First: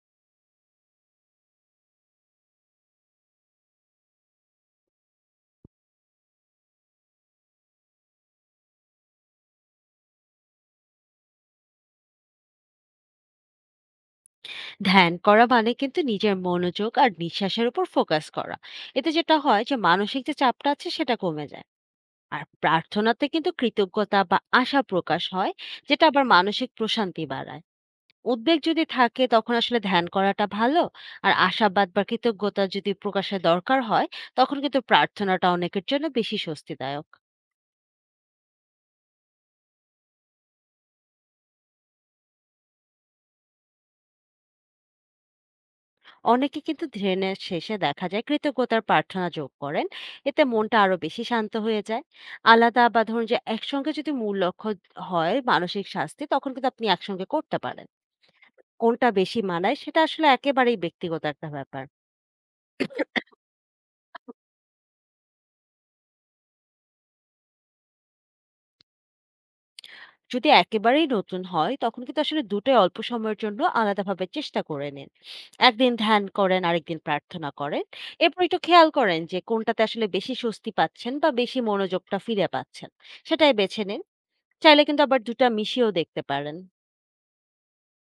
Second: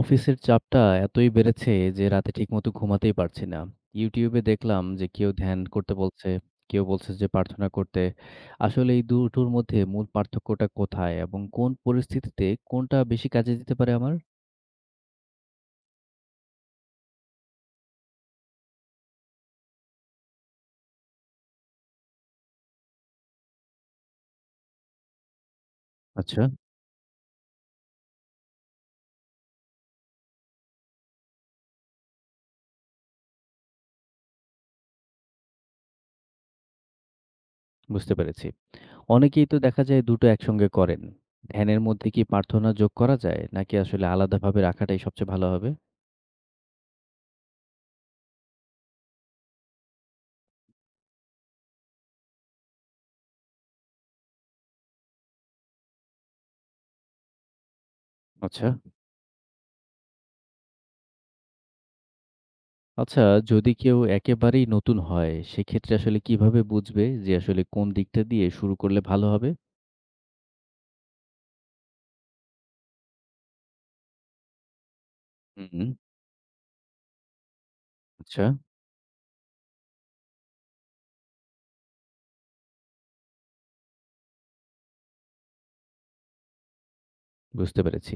অফিসের চাপটা এতই বেড়েছে যে রাতে ঠিকমতো ঘুমাতেই পারছি না। YouTube এ দেখলাম যে কেউ ধ্যান করতে বলছে, কেউ বলছে যে প্রার্থনা করতে। আসলে এই দুটোর মধ্যে মূল পার্থক্যটা কোথায় এবং কোন পরিস্থিতিতে কোনটা বেশি কাজে দিতে পারে আমার? ধ্যান করা মানে কিন্তু নিজের মনোযোগ আর নিঃশ্বাসের উপর ফোকাস করা। এতে যেটা হয়, যে মানসিক যে চাপটা আছে সেটা কমে যায়। আর প্রার্থনাতে কিন্তু কৃতজ্ঞতা বা আশা প্রকাশ হয়, যেটা আবার আচ্ছা, মানসিক প্রশান্তি বাড়ায়। উদ্বেগ যদি থাকে তখন আসলে ধ্যান করাটা ভালো। আর আশাবাদ বা কৃতজ্ঞতা যদি প্রকাশের দরকার হয়, তখন কিন্তু প্রার্থনাটা অনেকের জন্য বেশি স্বস্তিদায়ক। বুঝতে পেরেছি। অনেকেই তো দেখা যায় দুটো একসঙ্গে করেন। ধ্যানের মধ্যে কি প্রার্থনা যোগ করা যায় নাকি আসলে আলাদাভাবে রাখাটাই সবচেয়ে ভালো হবে? অনেকে কিন্তু ধ্যানের শেষে দেখা যায় কৃতজ্ঞতার প্রার্থনা যোগ করেন, এতে মনটা আরো বেশি শান্ত হয়ে যায়। আলাদা বা ধরুন যে একসঙ্গে, যদি মূল লক্ষ্য হয় মানসিক স্বাস্থ্য, তখন কিন্তু আপনি একসঙ্গে করতে পারেন। আচ্ছা। কোনটা বেশি মানায় সেটা আসলে একেবারেই ব্যক্তিগত একটা ব্যাপার। আচ্ছা, যদি কেউ একেবারেই নতুন হয়, সেক্ষেত্রে আসলে কিভাবে বুঝবে যে আসলে কোন দিকটা দিয়ে শুরু করলে ভালো হবে? যদি একেবারেই নতুন হয় তখন কিন্তু আসলে দুটোই অল্প সময়ের জন্য আলাদাভাবে চেষ্টা করে নিন। হুম। একদিন ধ্যান করেন, আরেকদিন প্রার্থনা করেন। এরপর আচ্ছা, একটু খেয়াল করেন যে কোনটাতে আসলে বেশি স্বস্তি পাচ্ছেন বা বেশি মনোযোগটা ফিরে পাচ্ছেন, সেটাই বেছে নিন। চাইলে কিন্তু আবার ২ টা মিশিয়েও দেখতে পারেন। বুঝতে পেরেছি।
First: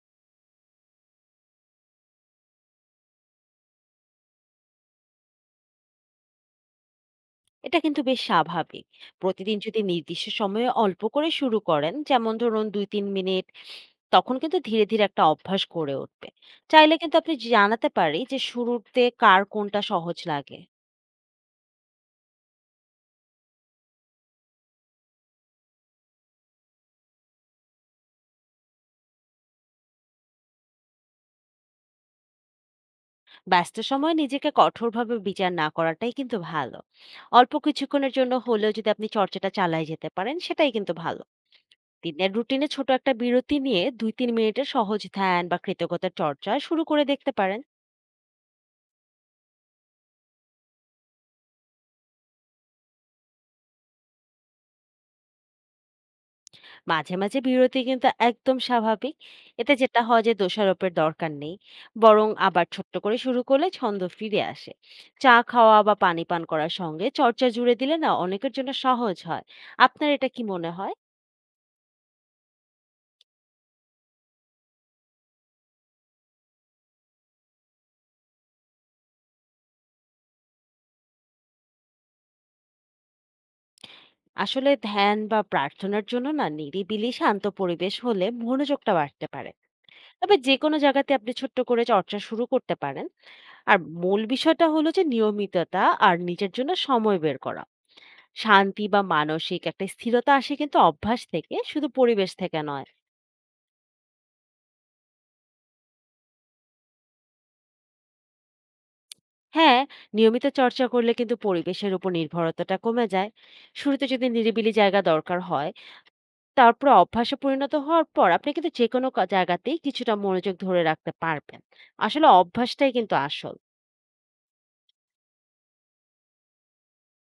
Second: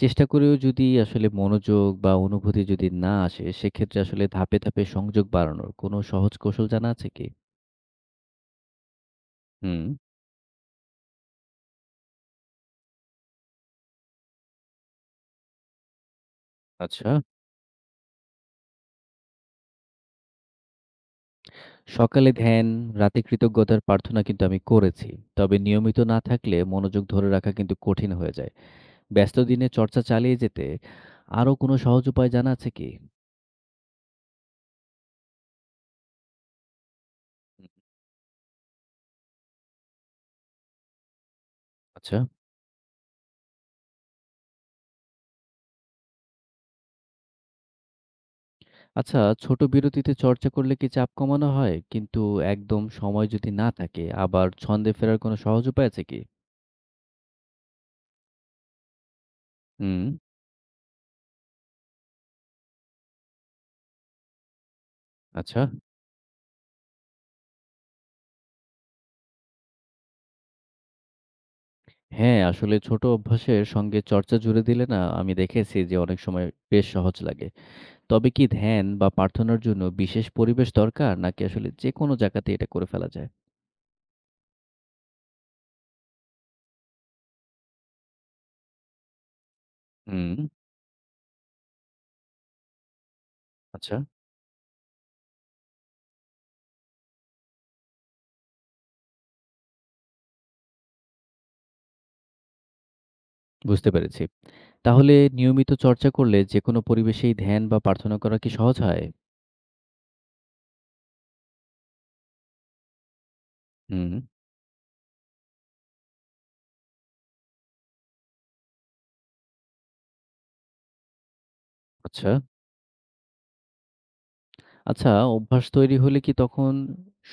চেষ্টা করেও যদি আসলে মনোযোগ বা অনুভূতি যদি না আসে, সেক্ষেত্রে আসলে ধাপে, ধাপে সংযোগ বাড়ানোর কোনো সহজ কৌশল জানা আছে কি? এটা কিন্তু বেশ স্বাভাবিক। প্রতিদিন যদি হুম, নির্দিষ্ট সময়ে অল্প করে শুরু করেন, যেমন ধরুন ২-৩ মিনিট, তখন কিন্তু ধীরে, ধীরে একটা অভ্যাস গড়ে উঠবে। আচ্ছা। চাইলে আচ্ছা, কিন্তু আপনি জানাতে পারি যে শুরুতে কার কোনটা সহজ লাগে। সকালে ধ্যান, রাতে কৃতজ্ঞতার প্রার্থনা কিন্তু আমি করেছি। তবে নিয়মিত না থাকলে মনোযোগ ধরে রাখা কিন্তু কঠিন হয়ে যায়। ব্যস্ত দিনে চর্চা চালিয়ে যেতে আরো কোনো সহজ উপায় জানা আছে কি? ব্যস্ত সময়ে নিজেকে কঠোরভাবে বিচার না করাটাই কিন্তু ভালো। অল্প কিছুক্ষণের জন্য হলেও যদি আপনি চর্চাটা চালায় যেতে পারেন, সেটাই কিন্তু ভালো। আচ্ছা। দিনের রুটিনে ছোট একটা বিরতি নিয়ে ২-৩ মিনিটের সহজ ধ্যান বা কৃতজ্ঞতার চর্চা শুরু করে দেখতে পারেন। আচ্ছা, ছোট বিরতিতে চর্চা করলে কি চাপ কমানো হয়? কিন্তু একদম সময় যদি না থাকে, আবার ছন্দে ফেরার কোনো সহজ উপায় আছে কি? মাঝে মাঝে বিরতি কিন্তু একদম স্বাভাবিক, এতে যেটা হুম, হয় যে দোষারোপের দরকার নেই। বরং আবার ছোট্ট করে শুরু করলে ছন্দ ফিরে আসে। চা আচ্ছা। খাওয়া বা পানি পান করার সঙ্গে চর্চা জুড়ে দিলে না অনেকের জন্য সহজ হয়। আপনার এটা কি মনে হয়? হ্যাঁ, আসলে ছোট অভ্যাসের সঙ্গে চর্চা জুড়ে দিলে না আমি দেখেছি যে অনেক সময় বেশ সহজ লাগে। তবে কি ধ্যান বা প্রার্থনার জন্য বিশেষ পরিবেশ দরকার নাকি আসলে যেকোনো জায়গাতেই এটা করে ফেলা যায়? আসলে ধ্যান বা প্রার্থনার জন্য না নিরিবিলি শান্ত পরিবেশ হলে মনোযোগটা বাড়তে পারে। হুম, তবে যে কোনো জায়গাতে আপনি ছোট্ট করে চর্চা শুরু করতে পারেন। আর আচ্ছা। মূল বিষয়টা হলো যে নিয়মিততা আর নিজের জন্য সময় বের করা। শান্তি বা মানসিক একটা স্থিরতা আসে কিন্তু অভ্যাস থেকে, শুধু পরিবেশ থেকে নয়। বুঝতে পেরেছি। তাহলে নিয়মিত চর্চা করলে যেকোনো পরিবেশেই ধ্যান বা প্রার্থনা করা কি সহজ হয়? হ্যাঁ, নিয়মিত চর্চা করলে কিন্তু পরিবেশের উপর নির্ভরতাটা কমে যায়। শুরুতে হুম, যদি নিরিবিলি জায়গা দরকার হয়, তারপর অভ্যাসে পরিণত হওয়ার পর আপনি কিন্তু যে কোনো জায়গাতেই কিছুটা মনোযোগ ধরে রাখতে পারবেন। আসলে আচ্ছা। অভ্যাসটাই কিন্তু আসল। আচ্ছা, অভ্যাস তৈরি হলে কি তখন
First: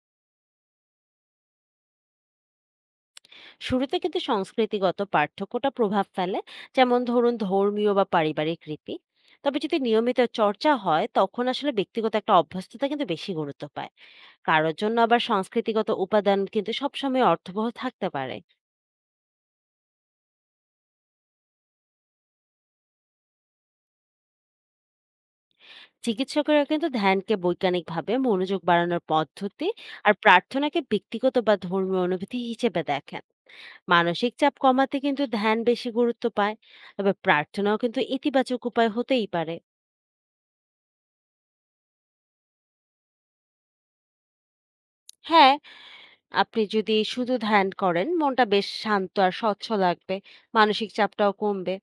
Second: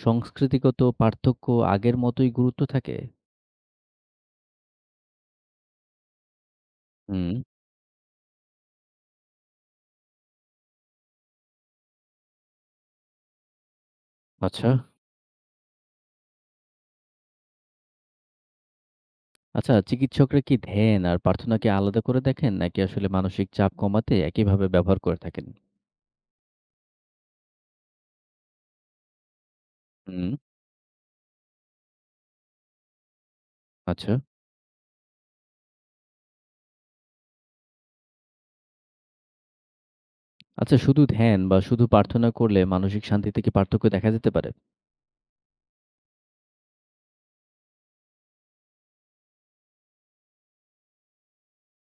সংস্কৃতিগত পার্থক্য আগের মতোই গুরুত্ব থাকে? শুরুতে কিন্তু সংস্কৃতিগত পার্থক্যটা প্রভাব ফেলে, যেমন হুম, ধরুন ধর্মীয় বা পারিবারিক রীতি। তবে যদি নিয়মিত চর্চা হয় তখন আসলে ব্যক্তিগত একটা অভ্যস্ততা কিন্তু বেশি গুরুত্ব পায়। আচ্ছা। কারোর জন্য আবার সংস্কৃতিগত উপাদান কিন্তু সবসময় অর্থবহ থাকতে পারে। আচ্ছা, চিকিৎসকরা কি ধ্যান আর প্রার্থনাকে আলাদা করে দেখেন? নাকি আসলে মানসিক চাপ কমাতে একইভাবে ব্যবহার করে থাকেন? চিকিৎসকেরা কিন্তু ধ্যানকে বৈজ্ঞানিকভাবে মনোযোগ বাড়ানোর পদ্ধতি, আর হুম, প্রার্থনাকে ব্যক্তিগত বা ধর্মীয় অনুভূতি হিসেবে দেখেন। আচ্ছা। মানসিক চাপ কমাতে কিন্তু ধ্যান বেশি গুরুত্ব পায়, তবে প্রার্থনাও কিন্তু ইতিবাচক উপায় হতেই পারে। আচ্ছা, শুধু ধ্যান বা শুধু প্রার্থনা করলে মানসিক শান্তিতে কি পার্থক্য দেখা যেতে পারে? হ্যাঁ, আপনি যদি শুধু ধ্যান করেন, মনটা বেশ শান্ত আর স্বচ্ছ লাগবে, মানসিক চাপটাও কমবে।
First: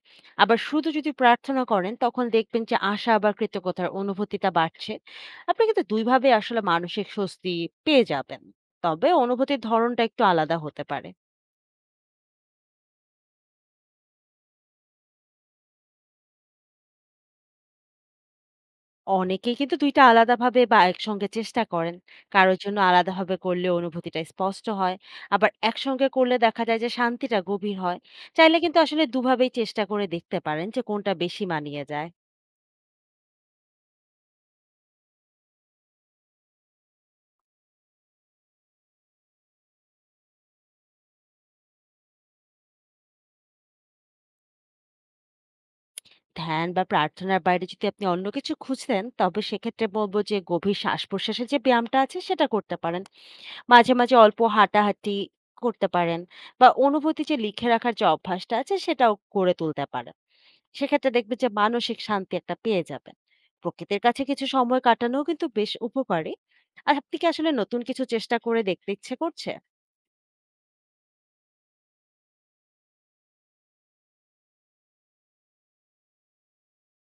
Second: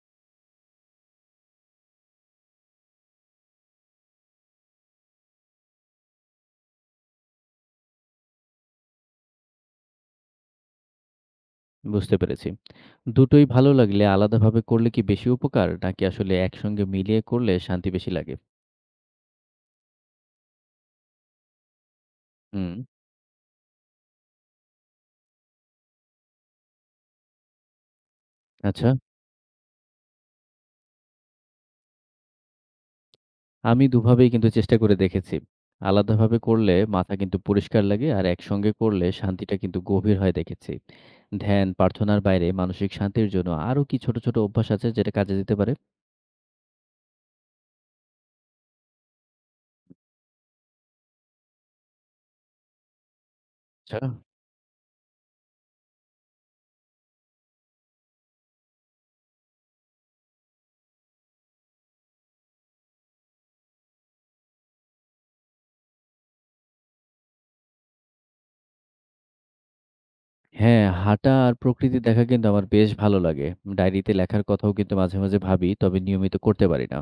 আবার শুধু যদি প্রার্থনা করেন, তখন দেখবেন যে আশা আবার কৃতজ্ঞতার অনুভূতিটা বাড়ছে। আপনি কিন্তু দুইভাবে আসলে মানসিক স্বস্তি পেয়ে যাবেন। তবে অনুভূতির ধরনটা একটু আলাদা হতে পারে। বুঝতে পেরেছি। দুটোই ভালো লাগলে আলাদাভাবে করলে কি বেশি উপকার? নাকি আসলে একসঙ্গে মিলিয়ে করলে শান্তি বেশি লাগে? অনেকেই কিন্তু ২ টা আলাদাভাবে বা একসঙ্গে চেষ্টা করেন। কারো হুম, জন্য আলাদাভাবে করলে অনুভূতিটা স্পষ্ট হয়। আবার একসঙ্গে করলে দেখা যায় যে শান্তিটা গভীর হয়। চাইলে কিন্তু আচ্ছা। আসলে দুভাবেই চেষ্টা করে দেখতে পারেন যে কোনটা বেশি মানিয়ে যায়। আমি দুভাবেই কিন্তু চেষ্টা করে দেখেছি। আলাদাভাবে করলে মাথা কিন্তু পরিষ্কার লাগে আর একসঙ্গে করলে শান্তিটা কিন্তু গভীর হয় দেখেছি। ধ্যান, প্রার্থনার বাইরে মানসিক শান্তির জন্য আরো কি ছোট, ছোট অভ্যাস আছে যেটা কাজে দিতে পারে? ধ্যান বা প্রার্থনার বাইরে যদি আপনি অন্য কিছু খুঁজতেন, তবে সেক্ষেত্রে বলব যে গভীর শ্বাস-প্রশ্বাসের যে ব্যায়ামটা আছে সেটা করতে পারেন। মাঝে, আচ্ছা। মাঝে অল্প হাঁটাহাঁটি করতে পারেন, বা অনুভূতি যে লিখে রাখার যে অভ্যাসটা আছে সেটাও গড়ে তুলতে পারেন। সেক্ষেত্রে দেখবেন যে মানসিক শান্তি একটা পেয়ে যাবেন। প্রকৃতির কাছে কিছু সময় কাটানোও কিন্তু বেশ উপকারী। আর আপনি কি আসলে নতুন কিছু চেষ্টা করে দেখতে ইচ্ছে করছে? হ্যাঁ, হাঁটা আর প্রকৃতি দেখা কিন্তু আমার বেশ ভালো লাগে। ডায়েরিতে লেখার কথাও কিন্তু মাঝে, মাঝে ভাবি, তবে নিয়মিত করতে পারি না।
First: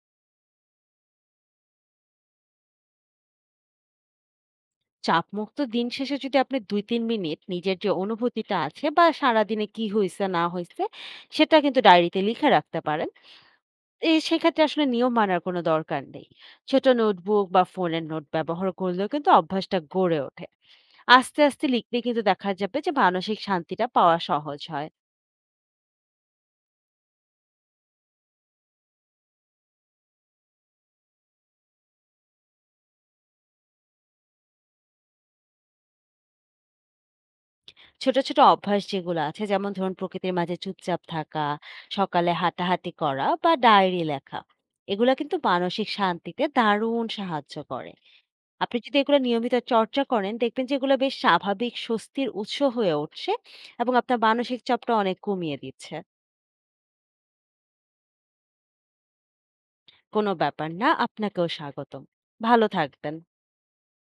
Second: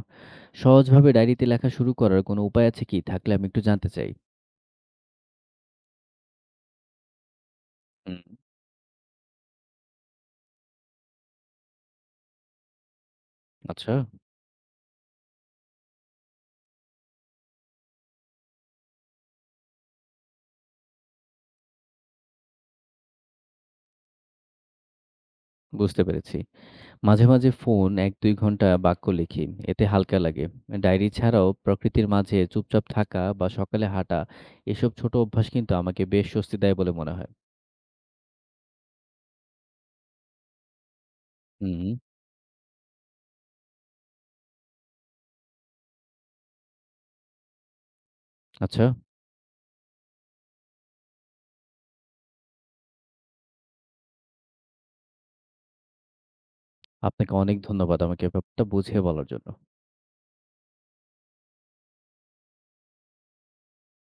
সহজভাবে ডায়েরিতে লেখা শুরু করার কোনো উপায় আছে কি? থাকলে আমি একটু জানতে চাই। চাপমুক্ত দিন শেষে যদি আপনি ২-৩ মিনিট নিজের যে হুম, অনুভূতিটা আছে বা সারাদিনে কি হইছে না হইছে, সেটা কিন্তু ডায়েরিতে লিখে রাখতে পারেন। আচ্ছা। এই সেক্ষেত্রে আসলে নিয়ম মানার কোনো দরকার নেই। ছোট নোটবুক বা ফোনের নোট ব্যবহার করলেও কিন্তু অভ্যাসটা গড়ে ওঠে। আস্তে, আস্তে লিখলে কিন্তু দেখা যাবে যে মানসিক শান্তিটা পাওয়া সহজ হয়। বুঝতে পেরেছি। মাঝে, মাঝে ফোন ১-২ ঘন্টা বাক্য লিখি। এতে হালকা লাগে। ডায়েরি ছাড়াও প্রকৃতির মাঝে চুপচাপ থাকা বা সকালে হাঁটা এসব ছোট অভ্যাস কিন্তু আমাকে বেশ স্বস্তি দেয় বলে মনে হয়। ছোট, ছোট অভ্যাস যেগুলো আছে, যেমন ধরুন প্রকৃতির মাঝে চুপচাপ থাকা, হুম, সকালে হাঁটাহাঁটি করা বা ডায়েরি লেখা। এগুলা কিন্তু মানসিক শান্তিতে দারুণ সাহায্য করে। আপনি আচ্ছা। যদি এগুলো নিয়মিত চর্চা করেন, দেখবেন যে এগুলো বেশ স্বাভাবিক স্বস্তির উৎস হয়ে উঠছে এবং আপনার মানসিক চাপটা অনেক কমিয়ে দিচ্ছে। আপনাকে অনেক ধন্যবাদ আমাকে ব্যাপারটা বুঝিয়ে বলার জন্য। কোনো ব্যাপার না, আপনাকেও স্বাগতম। ভালো থাকবেন।